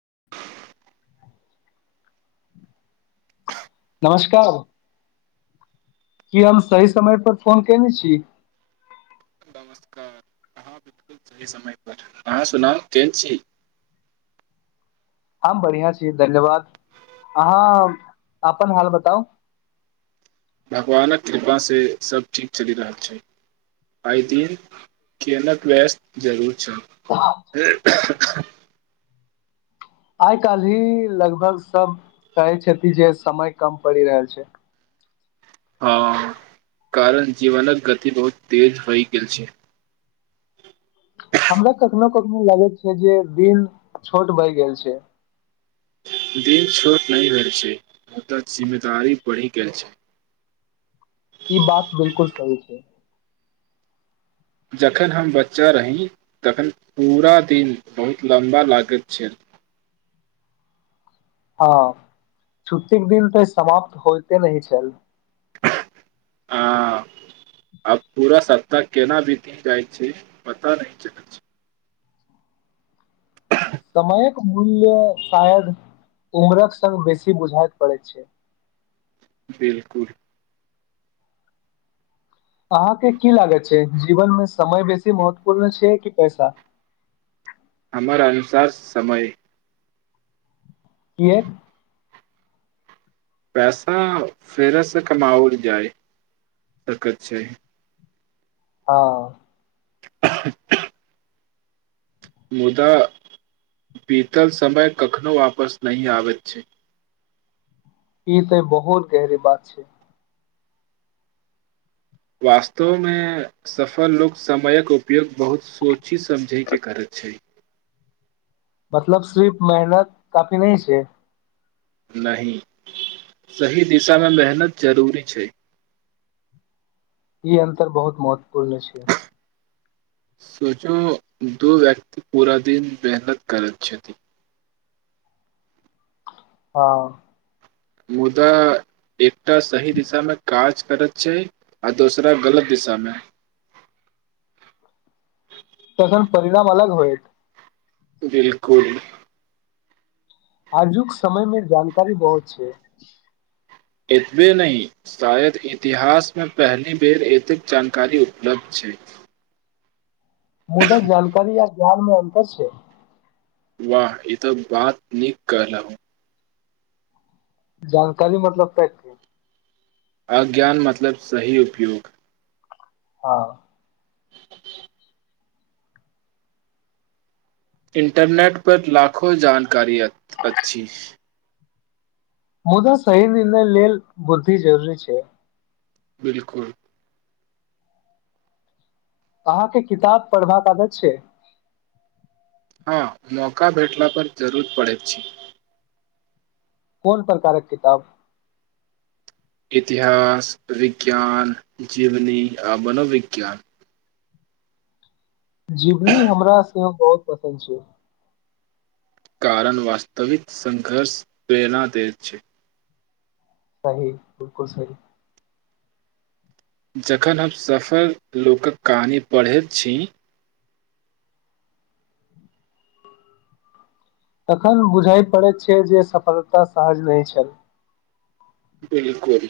[unintelligible] नमस्कार की हम सहि समयपर फोन कयने छी नमस्कार अहाँ बिलकुल सही समय पर अहाँ सुनाऊ केहन छी हम बढ़िआँ छी धन्यवाद अहाँ अपन हाल बताउ भगवानक कृपा से सब ठीक चलि रहल छै आइ दिन कनिक व्यस्त जरूर अच्छा आइ काल्हि लगभग सब कहै छथि जे समय कम पड़ि रहल छै हँ कारण जीवनकक गति बहुत तेज होइ गेल छै हमरा कखनो कखनो लागैत छै जे दिन छोट भऽ गेल छै दिन छोट नहि भेल छै मुदा जिम्मेदारी बढ़ि गेल छै ई बात बिलकुल सही छै जखन हम बच्चा रही तखन पूरा दिन बहुत लम्बा लागैत छल हँ छुट्टीके दिन तऽ समाप्त होइते नहि छल आ आब पूरा सप्ताह केना बीत जाइ छै पता नहि चलै छै समयके मूल्य शायद उम्रक संग बेसी बुझाएत पड़ै छै बिलकुल अहाँके की लागैत छै जीवन मे समय बेसी महत्वपूर्ण छै कि पैसा हमर अनुसार समय कियक पैसा फेरसँ कमाएल जाइ सकैत छै हँ [inaudible] मुदा बीतल समय कखनो वापस नहि आबैत छै ई त बहुत गहिर बात छै वास्तवमे सफल लोक समयक उपयोग बहुत सोचि समझिके करैत छै मतलब सिर्फ मेहनत काफी नहि छै नहि सही दिशामे मेहनत जरूरी छै ई अन्तर बहुत महत्वपूर्ण छै सोचो दो व्यक्ति पूरा दिन मेहनत करैत छथि हँ मुदा एकटा सही दिशामे काज करैत छै आ दोसरा गलत दिशामे तखन परिणाम अलग होएत बिलकुल आजुक समय मे जानकारी बहुत छै एतबे नहि शायद इतिहासमे पहिल बेर एतेक जानकारी उपलब्ध छै मुदा जानकारी आ ज्ञानमे अन्तर छै वाह ई तऽ बात निक कहलौं जानकारी मतलब ताकिके अज्ञान मतलब सही उपयोग हँ [inaudible] इंटरनेट पर लाखो जान कारि तऽ अछि मुदा शही निर्णय लेल बुद्धि जरूरी छै बिलकुल अहाँके किताब पढ़बाक आागत छै हँ मौका भेटला पर जरर पड़ैत छै कोन प्रकारक किताब इतिहास विज्ञान जीवनी आ मनोविज्ञान जिवनी हमराँ सेहो बहुत पसन्द छै कारण वास्तविक संघर्ष प्रेरणादय छै सही बिलकुल सही जखन हम सफल लोकक कहानी पढ़ैत छी तखन बुझइ पड़ैत छै जे सफलता सहज नहि छल बिलकुल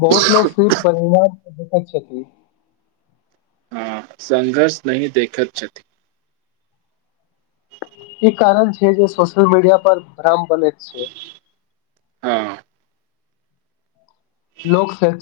बहुत लोकग सिर्फ पंजाब देख छथि त हँ संघर्ष नहि देखैत छथि ई कारण छै जे सोशियल मीडिया पर भ्रम बनय छै हँ लोक सोच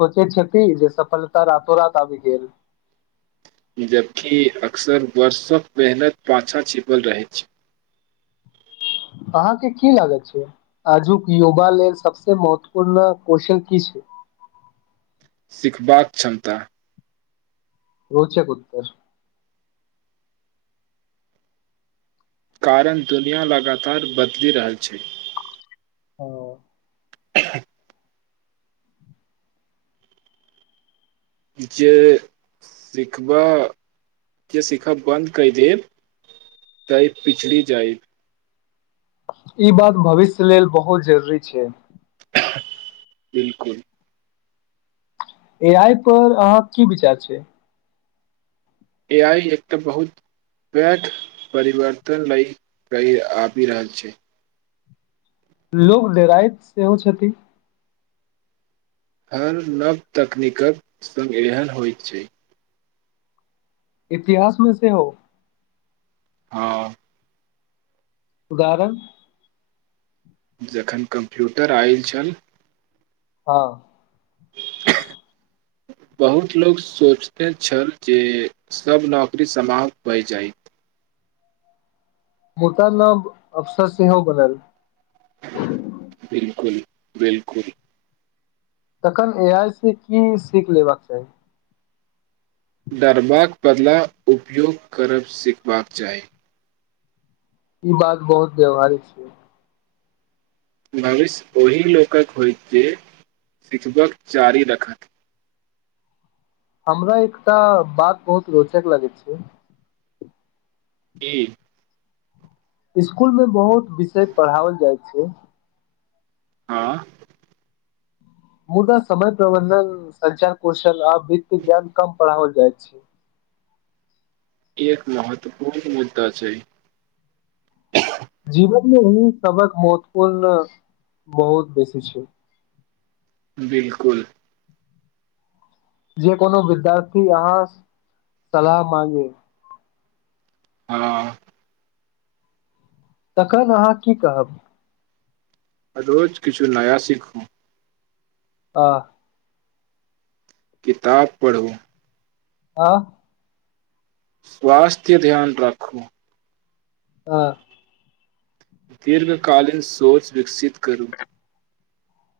सोचैत छथि जे सफलता रातो रात आबि गेल जबकि अक्सर वर्षक मेहनत पाछा छिपल रहैत छै अहाँके की लागत छै आजुक युवा लेल सबसे महत्वपूर्ण कौशल की छै सिखबाक क्षमता रौचक उत्तर कारण दुनिया लगातार बदलि रहल छै ओ [inaudible] जे सिखबा जे सिखा बन्द कर देब त ई पिछड़ी जाइ ई बात भविष्य लेल बहुत जरूरी छै बिलकुल ए आइ पर अहाँ की विचार छै ए आइ एकटा बहुत बैध परिवर्तन ल कहि आबि रहल छै लोको लडराइत सेहो छथिन हर नव तकनीकक संग ग्रहण होइत छै इतिहासमे सेहो हँ उदाहरण जखन कम्प्यूटर आयल छल हँ बहुत लोक सोचते छल जे सब नौकरी समाप्त होए जाइ मुत न अफसर सेहो बनल बिलकुल बिलकुल तखन ए आइ सी की सीख लेबाक चाही डरबाक बदला उपयोग करब सिखबाक चाही ई बात बहुत व्यवहारिक छियै भविष्य ओहि लोकक होय जे सिखबक चारि रखत हमरा एकटा बात बहुत रोचक लगैत छै की स्कुल मे बहुत विषय पढ़ाओल जाइ छै आँ मुदा समय प्रबंधन संचार कौशल आ वित्त ज्ञान कम पढ़ाओल जाय छी ई एक महत्वपूर्ण मुद्दा छै जीवनमे हं सभक मत्वपूर्ण बहुत बेसी छै बिलकुल जे कोनो विद्यार्थी अहाँ सलाह मांगे हँ तखन अहाँ की कहब रोज किछु नया सीखू ताह किताब पढ़ू अं स्वास्थ्य ध्यान राखू हँ दीर्घकालीन सोच विकसित करू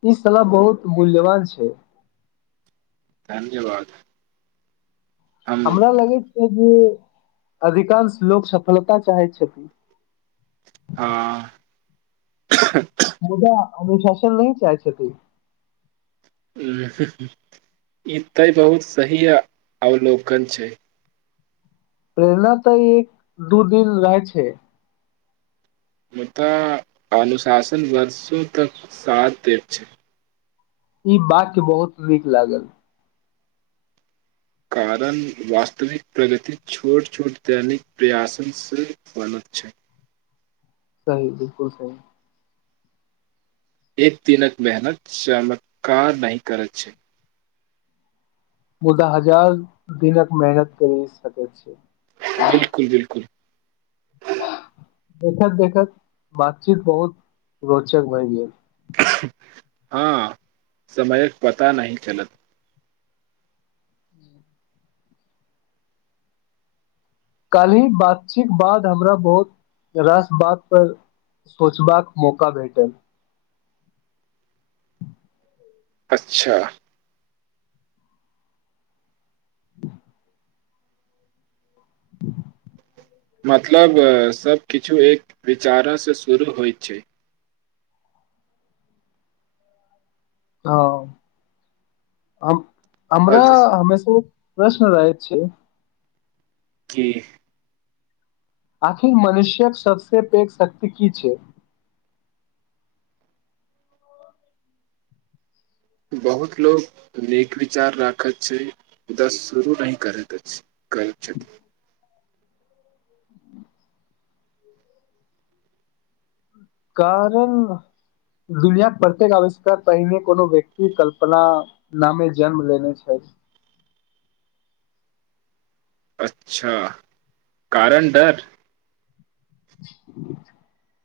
ई सलाह बहुत मूल्यवान छै धन्यवाद हम हमरा लगय छै जे अधिकांश लोक सफलता चाहैत छथिन हँ मुदा अनुशासन नहि चाही छ की ई तै बहुत सही अवलोकन छै प्रेरणा तऽ ई दू दिन रहय छै मुदा अनुशासन बरसो तक साथ दै छै ई वाक्य बहुत नीक लागल कारण वास्तविक प्रगति छोट छोट दैनिक प्रयासनसँ बनैत छै सही बिलकुल सही एक दिनक मेहनत चमत्कार नहि करैत छै मुदा हजार दिनक मेहनत कर सकय छै बिलकुल बिलकुल देखैत देखैत बातचीत बहुत रोचक भए गेल हँ समयक पता नाहि चलत काल्हि बातचीत बाद हमरा बहुत रास बातपर सोचबाक मौका भेटल अच्छा [inaudible] मतलब सभकिछु एक विचारोसँ शुरू होइत छै हॅं हम अ हमरा हमेश प्रश्न रहय छै की आखिर मनुष्य्यक सबसे पैघ शक्ति की छै बहुत लोक नीक विचार राखैत छै दस शुरू नहि करैत अछि कयल छथ कारण दुनिया प्रत्येक आविष्कार पहिने कोनो व्यक्ति कल्पना नामे जन्म लेने छै अच्छा कारण डर [unintelligible]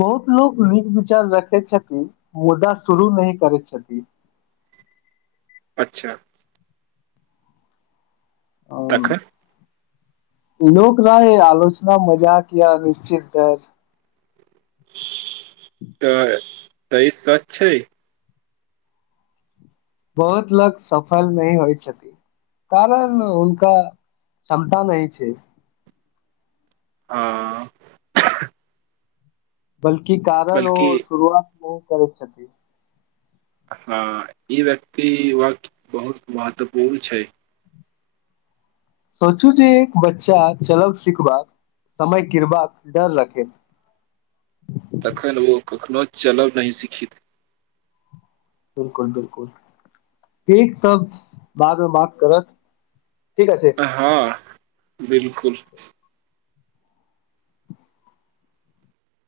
बहुत लोक नीक विचार रखय छथिन मुद्दा शुरू नहि करय छथिन अच्छा अम, तखन लोक रहय आलोचना मजाक या निश्चित दर तऽ त ई सच छै बहुत लोक सफल नहि होइ छथिन कारण हुनका क्षमता नहि छै हँ बल्कि कारण ओ बल्कि शुरुआत बहुत करै छथिन हँ ई व्यक्ति वक्त बहुत महत्वपूर्ण छै सोचू जे एक बच्चा चलब सिखबाक समय गिरबाक डर रखय तखन ओ कखनो चलब नहि सीखत बिलकुल बिलकुल ठीक त बाद मे बात करब ठीक अछि हँ बिलकुल